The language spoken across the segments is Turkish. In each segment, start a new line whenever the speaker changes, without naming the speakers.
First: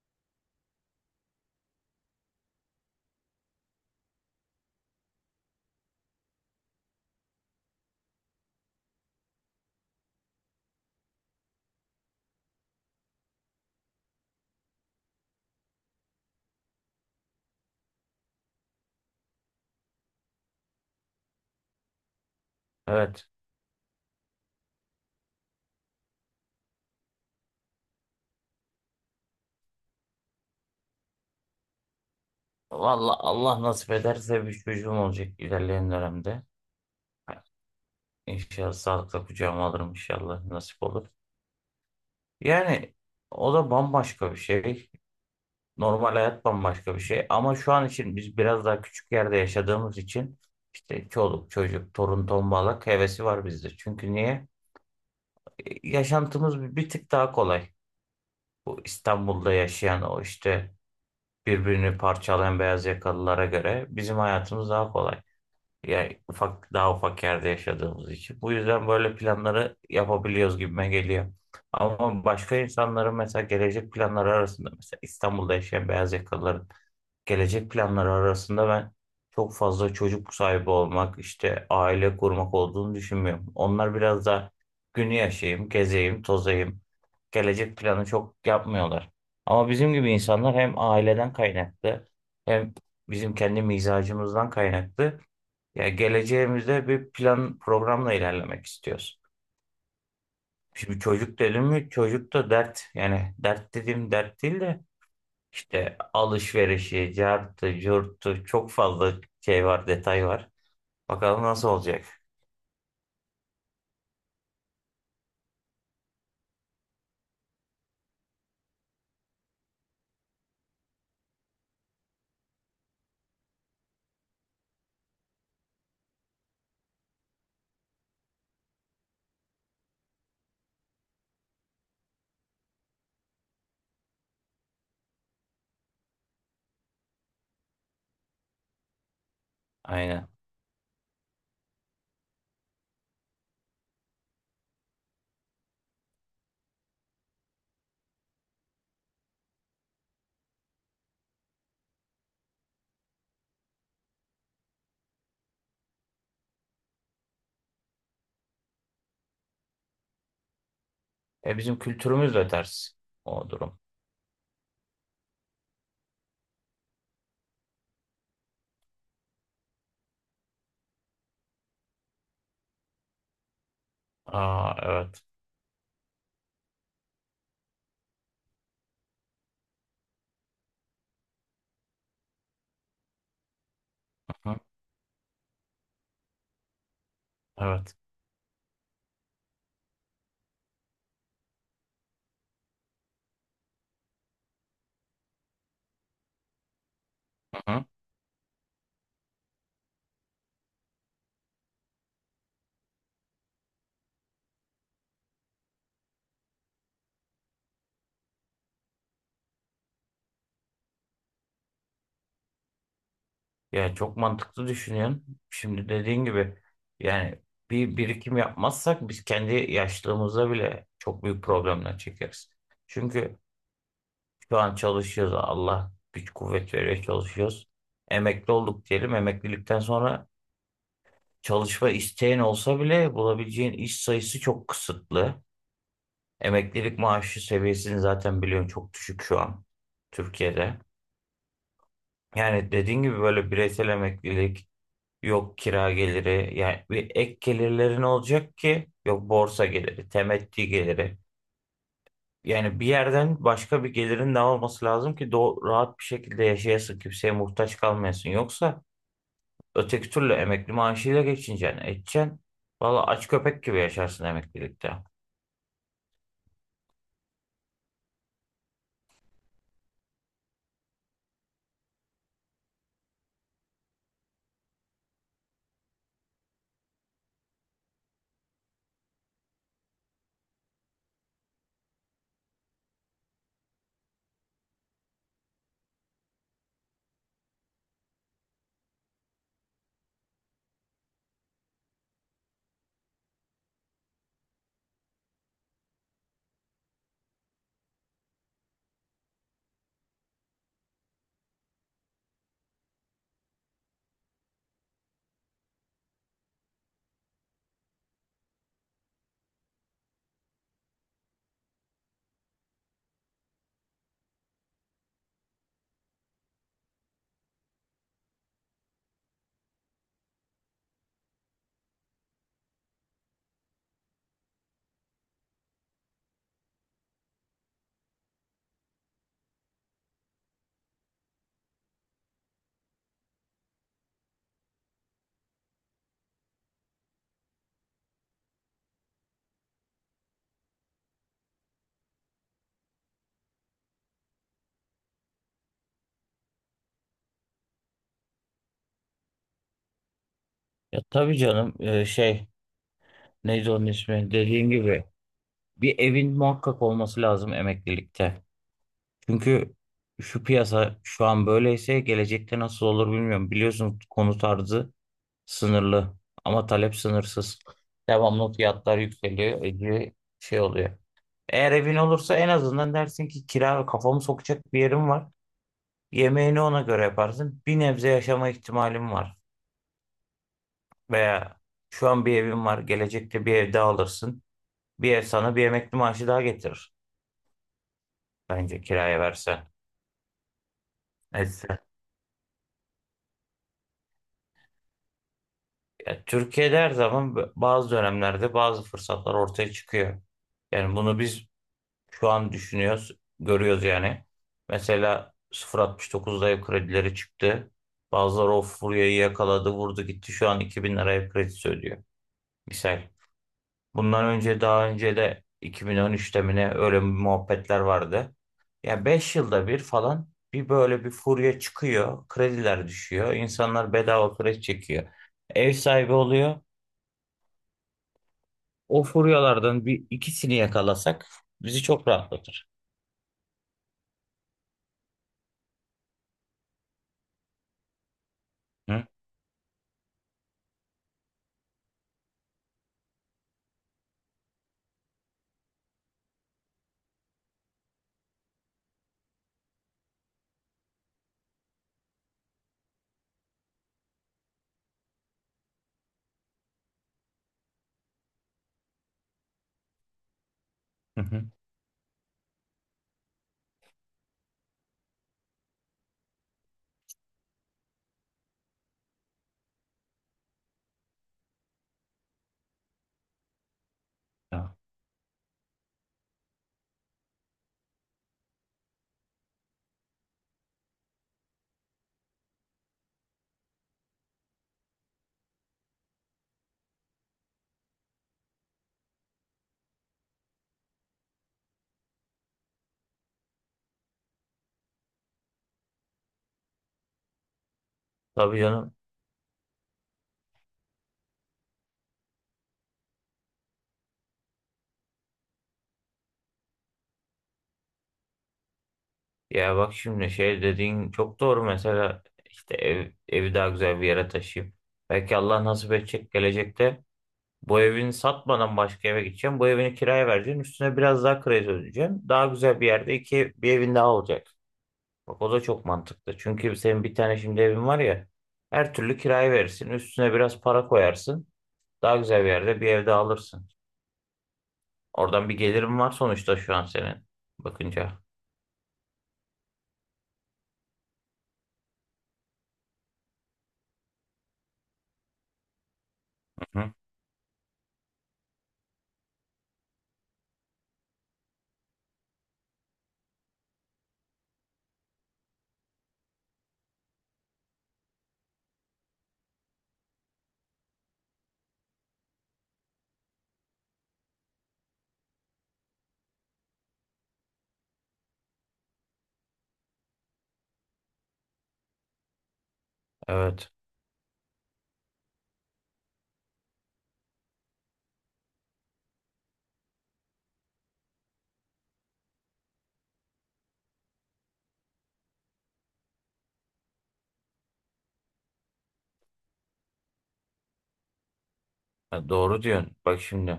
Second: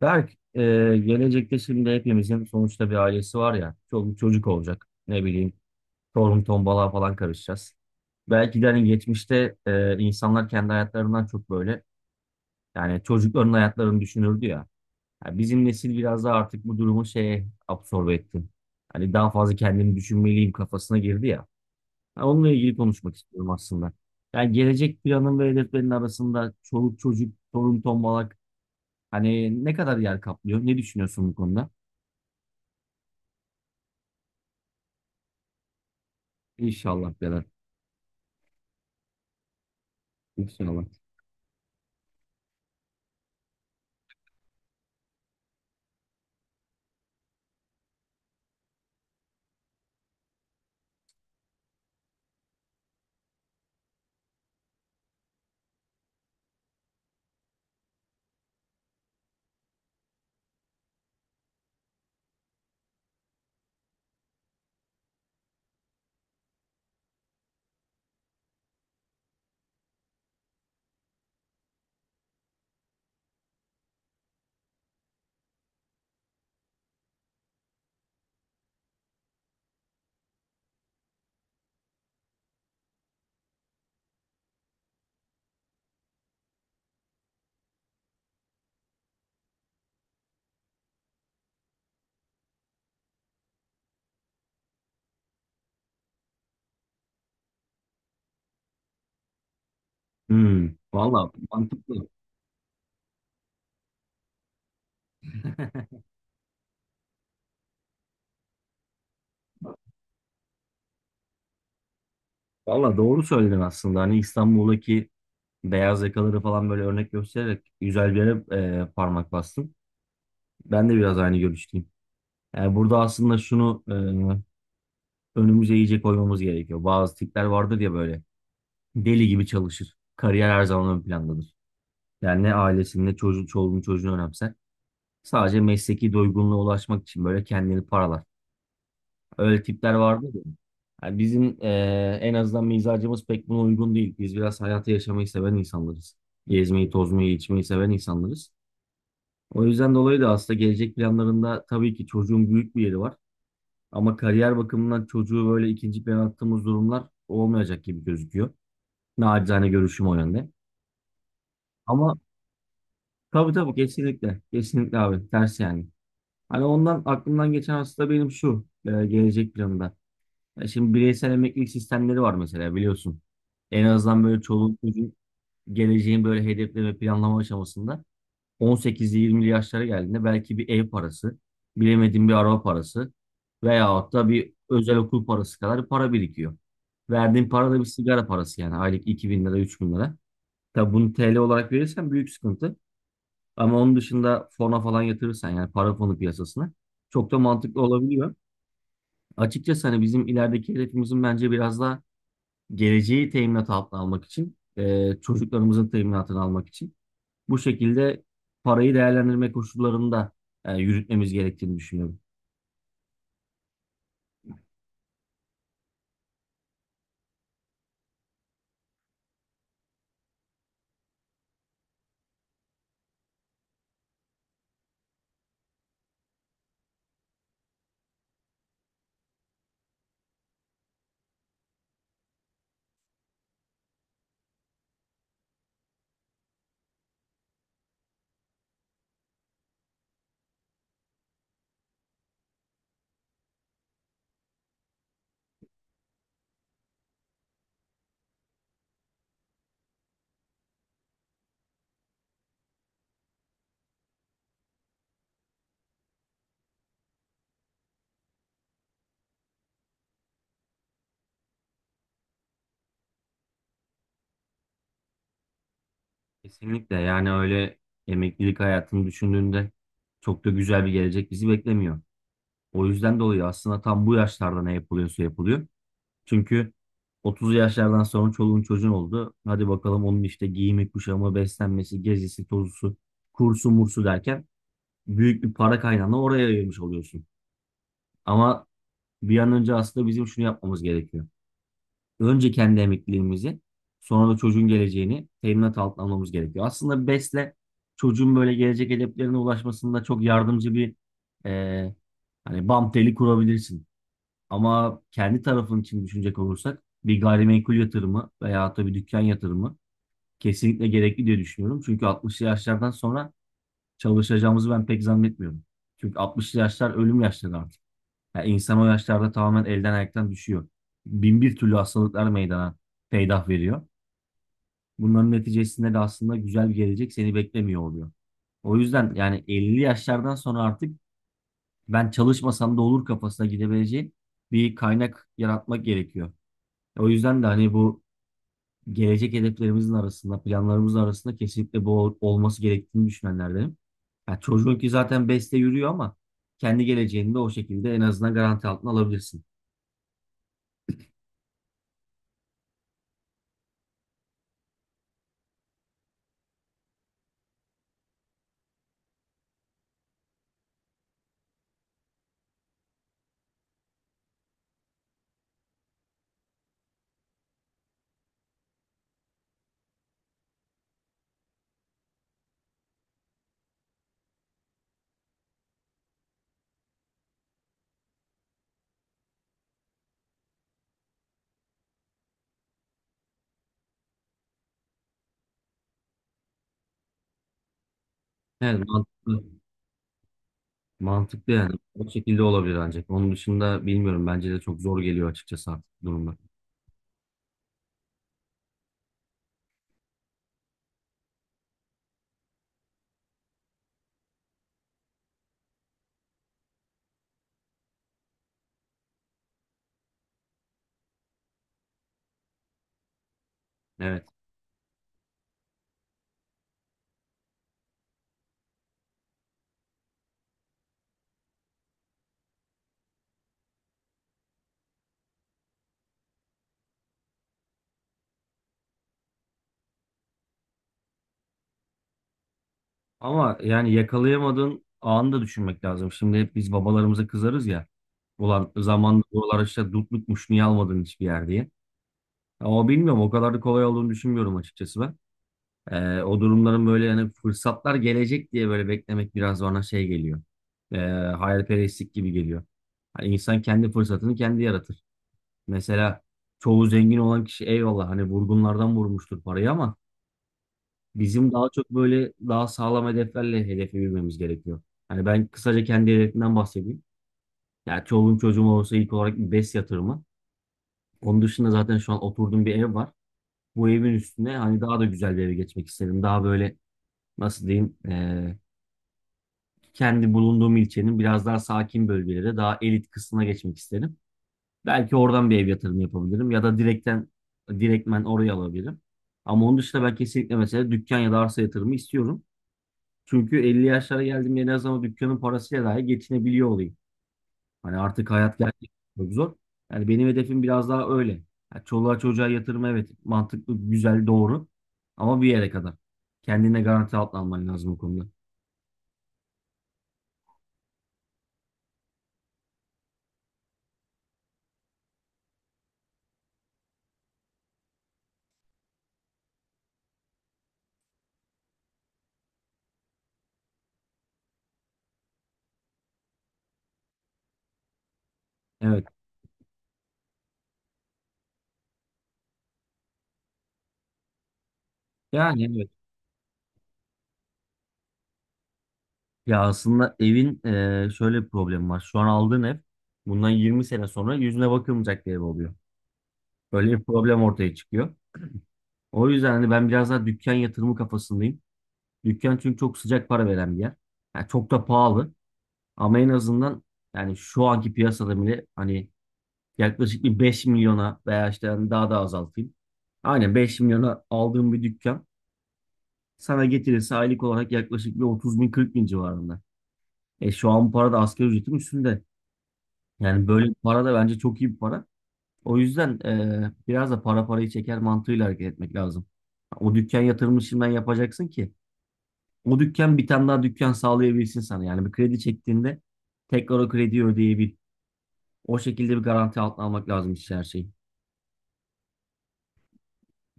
Berk, gelecekte şimdi hepimizin sonuçta bir ailesi var ya, çoluk çocuk olacak. Ne bileyim, torun tombalığa falan karışacağız. Belki de hani geçmişte insanlar kendi hayatlarından çok böyle, yani çocukların hayatlarını düşünürdü ya. Ya bizim nesil biraz daha artık bu durumu şeye absorbe etti. Hani daha fazla kendimi düşünmeliyim kafasına girdi ya. Ha, onunla ilgili konuşmak
Evet.
istiyorum aslında. Yani gelecek planın ve hedeflerin arasında çoluk çocuk, torun tombalak hani ne kadar yer kaplıyor? Ne düşünüyorsun bu konuda?
Vallahi Allah nasip ederse bir çocuğum olacak ilerleyen dönemde.
İnşallah beyler.
İnşallah sağlıkla kucağıma alırım inşallah nasip
İnşallah.
olur. Yani o da bambaşka bir şey. Normal hayat bambaşka bir şey. Ama şu an için biz biraz daha küçük yerde yaşadığımız için işte çoluk çocuk torun tombalak hevesi var bizde. Çünkü niye? Yaşantımız bir tık daha kolay. Bu İstanbul'da yaşayan o işte birbirini parçalayan beyaz yakalılara göre bizim hayatımız daha kolay. Yani daha ufak yerde yaşadığımız için. Bu yüzden böyle planları yapabiliyoruz gibime geliyor. Ama başka insanların mesela gelecek planları arasında mesela İstanbul'da yaşayan beyaz yakalıların gelecek planları arasında ben çok fazla çocuk sahibi olmak, işte aile kurmak olduğunu düşünmüyorum. Onlar biraz da günü yaşayayım, gezeyim, tozayım. Gelecek planı çok yapmıyorlar. Ama bizim gibi insanlar hem aileden kaynaklı hem bizim kendi mizacımızdan kaynaklı ya geleceğimizde bir plan programla ilerlemek istiyoruz.
Hmm,
Şimdi
valla
çocuk dedim mi
mantıklı.
çocuk da dert. Yani dert dediğim dert değil de işte alışverişi, cartı, curtu çok fazla şey var, detay var. Bakalım nasıl olacak.
Valla doğru söyledin aslında. Hani İstanbul'daki beyaz yakaları falan böyle örnek göstererek güzel bir yere parmak bastın. Ben de biraz aynı görüşteyim. Yani burada aslında şunu önümüze iyice koymamız gerekiyor. Bazı tipler vardır ya böyle deli gibi çalışır. Kariyer her zaman ön plandadır. Yani ne ailesini ne çocuğu, çoluğunu çocuğunu önemser. Sadece mesleki doygunluğa ulaşmak için böyle kendini paralar. Öyle tipler vardı
Aynen.
ya. Yani bizim en azından mizacımız pek buna uygun değil. Biz biraz hayatı yaşamayı seven insanlarız. Gezmeyi, tozmayı, içmeyi seven insanlarız. O yüzden dolayı da aslında gelecek planlarında tabii ki çocuğun büyük bir yeri var. Ama kariyer bakımından çocuğu böyle ikinci plana attığımız durumlar olmayacak gibi gözüküyor. Naçizane görüşüm o yönde.
E bizim
Ama
kültürümüz de ters o
tabii tabii
durum.
kesinlikle. Kesinlikle abi. Ters yani. Hani ondan aklımdan geçen aslında benim şu gelecek planında. Ya şimdi bireysel emeklilik sistemleri var mesela biliyorsun. En azından böyle
Aa,
çoluk çocuğun
evet.
geleceğin böyle hedefleme planlama aşamasında 18'li 20'li yaşlara geldiğinde belki bir ev parası, bilemediğin bir araba parası veyahut da bir
Hı,
özel okul parası kadar para birikiyor. Verdiğin para da bir
evet.
sigara parası yani aylık 2000 lira 3000 lira. Tabii bunu TL olarak verirsen büyük sıkıntı. Ama onun dışında fona falan yatırırsan yani para fonu piyasasına çok da mantıklı
Hı.
olabiliyor. Açıkçası hani bizim ilerideki hedefimizin bence biraz daha geleceği teminat altına almak için, çocuklarımızın teminatını almak için bu şekilde parayı değerlendirme koşullarında yürütmemiz gerektiğini düşünüyorum.
Yani çok mantıklı düşünüyorsun. Şimdi dediğin gibi yani bir birikim yapmazsak biz kendi yaşlılığımızda bile çok büyük problemler çekeriz. Çünkü şu an çalışıyoruz. Allah güç kuvvet veriyor çalışıyoruz. Emekli olduk diyelim. Emeklilikten sonra çalışma isteğin olsa bile bulabileceğin iş sayısı çok kısıtlı. Emeklilik maaşı seviyesini zaten biliyorsun çok düşük şu an Türkiye'de. Yani dediğin gibi böyle bireysel emeklilik. Yok kira geliri yani bir ek gelirlerin olacak ki, yok borsa geliri, temettü geliri. Yani bir yerden başka bir gelirin de olması lazım ki do rahat bir şekilde yaşayasın, kimseye muhtaç kalmayasın. Yoksa öteki türlü emekli maaşıyla geçineceksin, edeceksin. Valla aç köpek gibi yaşarsın emeklilikte.
Kesinlikle yani öyle emeklilik hayatını düşündüğünde çok da güzel bir gelecek bizi beklemiyor. O yüzden dolayı aslında tam bu yaşlarda ne yapılıyorsa yapılıyor. Çünkü 30 yaşlardan sonra çoluğun çocuğun oldu. Hadi bakalım onun işte giyimi, kuşamı, beslenmesi, gezisi, tozusu, kursu, mursu derken büyük bir para kaynağını oraya ayırmış oluyorsun. Ama bir an önce aslında bizim şunu yapmamız gerekiyor. Önce kendi emekliliğimizi, sonra da çocuğun geleceğini teminat altına almamız gerekiyor. Aslında BES'le çocuğun böyle gelecek hedeflerine ulaşmasında çok yardımcı bir e, hani bam teli kurabilirsin. Ama kendi tarafın için düşünecek olursak bir gayrimenkul yatırımı veya da bir dükkan yatırımı kesinlikle gerekli diye düşünüyorum. Çünkü 60'lı yaşlardan sonra çalışacağımızı ben pek zannetmiyorum. Çünkü 60'lı yaşlar ölüm yaşları artık. Yani insan o yaşlarda tamamen elden ayaktan düşüyor. Bin bir türlü hastalıklar meydana peydah veriyor. Bunların neticesinde de aslında güzel bir gelecek seni beklemiyor oluyor. O yüzden yani 50 yaşlardan sonra artık ben çalışmasam da olur kafasına gidebileceğin bir kaynak yaratmak gerekiyor. O yüzden de hani bu gelecek hedeflerimizin arasında, planlarımızın arasında kesinlikle bu olması gerektiğini düşünenlerdenim. Yani çocuğun ki zaten beste yürüyor ama kendi geleceğini de o şekilde en azından garanti altına alabilirsin.
Ya tabii canım, şey neydi onun ismi dediğin gibi bir evin muhakkak olması lazım emeklilikte. Çünkü şu piyasa şu an böyleyse gelecekte nasıl olur bilmiyorum. Biliyorsun konut arzı sınırlı ama talep sınırsız. Devamlı fiyatlar yükseliyor, iyice şey oluyor. Eğer evin olursa en azından dersin ki kira kafamı sokacak bir yerim var. Yemeğini ona göre yaparsın. Bir nebze yaşama ihtimalim var. Veya şu an bir evim var, gelecekte bir ev daha alırsın. Bir ev sana bir emekli maaşı daha getirir. Bence
Evet,
kiraya
mantıklı.
versen.
Mantıklı
Evet.
yani. O şekilde olabilir ancak. Onun dışında bilmiyorum. Bence de çok zor geliyor açıkçası artık
Ya
durumlar.
Türkiye'de her zaman bazı dönemlerde bazı fırsatlar ortaya çıkıyor. Yani bunu biz şu an düşünüyoruz, görüyoruz yani. Mesela 0.69'da ev kredileri çıktı. Bazıları o furyayı yakaladı, vurdu gitti. Şu an 2000 lira ev kredisi ödüyor. Misal.
Evet.
Bundan önce daha önce de 2013'te mi ne öyle muhabbetler vardı. Ya 5 yılda bir falan bir böyle bir furya çıkıyor. Krediler düşüyor. İnsanlar bedava kredi çekiyor. Ev sahibi oluyor. O furyalardan bir ikisini yakalasak bizi çok rahatlatır.
Ama yani yakalayamadığın anı da düşünmek lazım. Şimdi hep biz babalarımıza kızarız ya. Ulan
Hı?
zamanında buralar işte dutlukmuş niye almadın hiçbir yer diye. Ama bilmiyorum o kadar da kolay olduğunu düşünmüyorum açıkçası ben. O durumların böyle yani fırsatlar gelecek diye böyle beklemek biraz bana şey geliyor. Ee, hayalperestlik gibi geliyor. Hani insan kendi fırsatını kendi yaratır. Mesela çoğu zengin olan kişi eyvallah hani vurgunlardan vurmuştur parayı ama
Hı hı.
bizim daha çok böyle daha sağlam hedeflerle hedefe yürümemiz gerekiyor. Hani ben kısaca kendi hedefimden bahsedeyim. Ya çoluğum çocuğum olursa ilk olarak bir BES yatırımı. Onun dışında zaten şu an oturduğum bir ev var. Bu evin üstüne
Ya,
hani daha da güzel bir eve geçmek isterim. Daha böyle nasıl diyeyim, kendi bulunduğum ilçenin biraz daha sakin bölgelere daha elit kısmına geçmek isterim. Belki oradan bir ev yatırımı yapabilirim ya da direkten direktmen oraya alabilirim. Ama onun dışında ben kesinlikle mesela dükkan ya da arsa yatırımı istiyorum. Çünkü 50 yaşlara geldiğimde en azından dükkanın parasıyla dahi geçinebiliyor olayım. Hani artık hayat
tabii
gerçekten
canım.
çok zor. Yani benim hedefim biraz daha öyle. Yani çoluğa çocuğa yatırım evet mantıklı, güzel, doğru. Ama bir yere kadar. Kendine garanti altına alman lazım o konuda.
Ya bak şimdi şey dediğin çok doğru, mesela işte evi daha güzel bir yere taşıyayım. Belki Allah nasip edecek gelecekte bu evini satmadan başka eve gideceğim. Bu evini kiraya vereceğim. Üstüne biraz daha kredi ödeyeceğim. Daha güzel bir yerde iki bir evin daha olacak. Bak o da çok mantıklı. Çünkü senin bir tane şimdi evin var ya, her
Evet.
türlü kiraya verirsin. Üstüne biraz para koyarsın. Daha güzel bir yerde bir ev daha alırsın. Oradan bir
Yani evet.
gelirim var sonuçta şu an senin bakınca.
Ya aslında evin şöyle bir problemi var. Şu an aldığın ev bundan 20 sene sonra yüzüne bakılmayacak bir ev oluyor.
Hı
Böyle
hı.
bir problem ortaya çıkıyor. O yüzden hani ben biraz daha dükkan yatırımı kafasındayım. Dükkan çünkü çok sıcak para veren bir yer. Yani çok da pahalı ama en azından yani şu anki piyasada bile hani yaklaşık bir 5 milyona veya işte hani daha da azaltayım. Aynen 5 milyona aldığım bir dükkan sana getirirse aylık olarak yaklaşık bir 30 bin 40 bin civarında. E şu an bu para da asgari ücretin üstünde. Yani böyle
Evet.
bir para da bence çok iyi bir para. O yüzden biraz da para parayı çeker mantığıyla hareket etmek lazım. O dükkan yatırımını şimdiden yapacaksın ki o dükkan bir tane daha dükkan sağlayabilsin sana. Yani bir kredi çektiğinde tekrar o krediyi ödeyebil. O şekilde bir garanti altına almak lazım işte her şeyi.
Ha, doğru diyorsun. Bak şimdi.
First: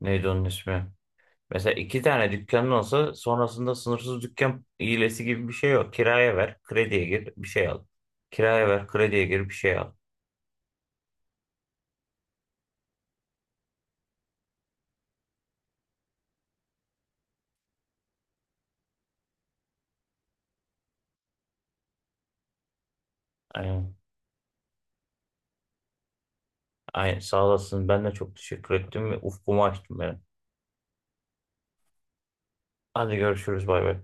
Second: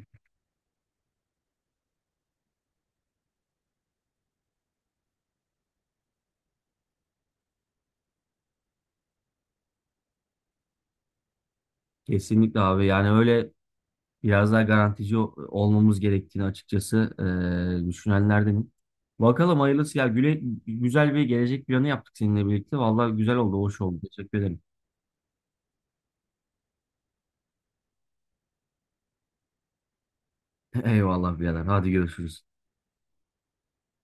Neydi onun ismi? Mesela iki tane dükkanın olsa sonrasında sınırsız dükkan hilesi gibi bir şey yok. Kiraya ver, krediye gir, bir şey al. Kiraya ver, krediye gir, bir şey al.
Kesinlikle abi yani öyle biraz daha garantici olmamız gerektiğini açıkçası düşünenlerdenim. Bakalım hayırlısı ya Güle, güzel bir gelecek planı yaptık seninle birlikte. Vallahi güzel oldu, hoş
Aynen.
oldu. Teşekkür ederim.
Aynen. Sağ olasın. Ben de çok teşekkür ettim ve ufkumu açtım benim.
Eyvallah birader. Hadi görüşürüz.
Hadi görüşürüz. Bay bay.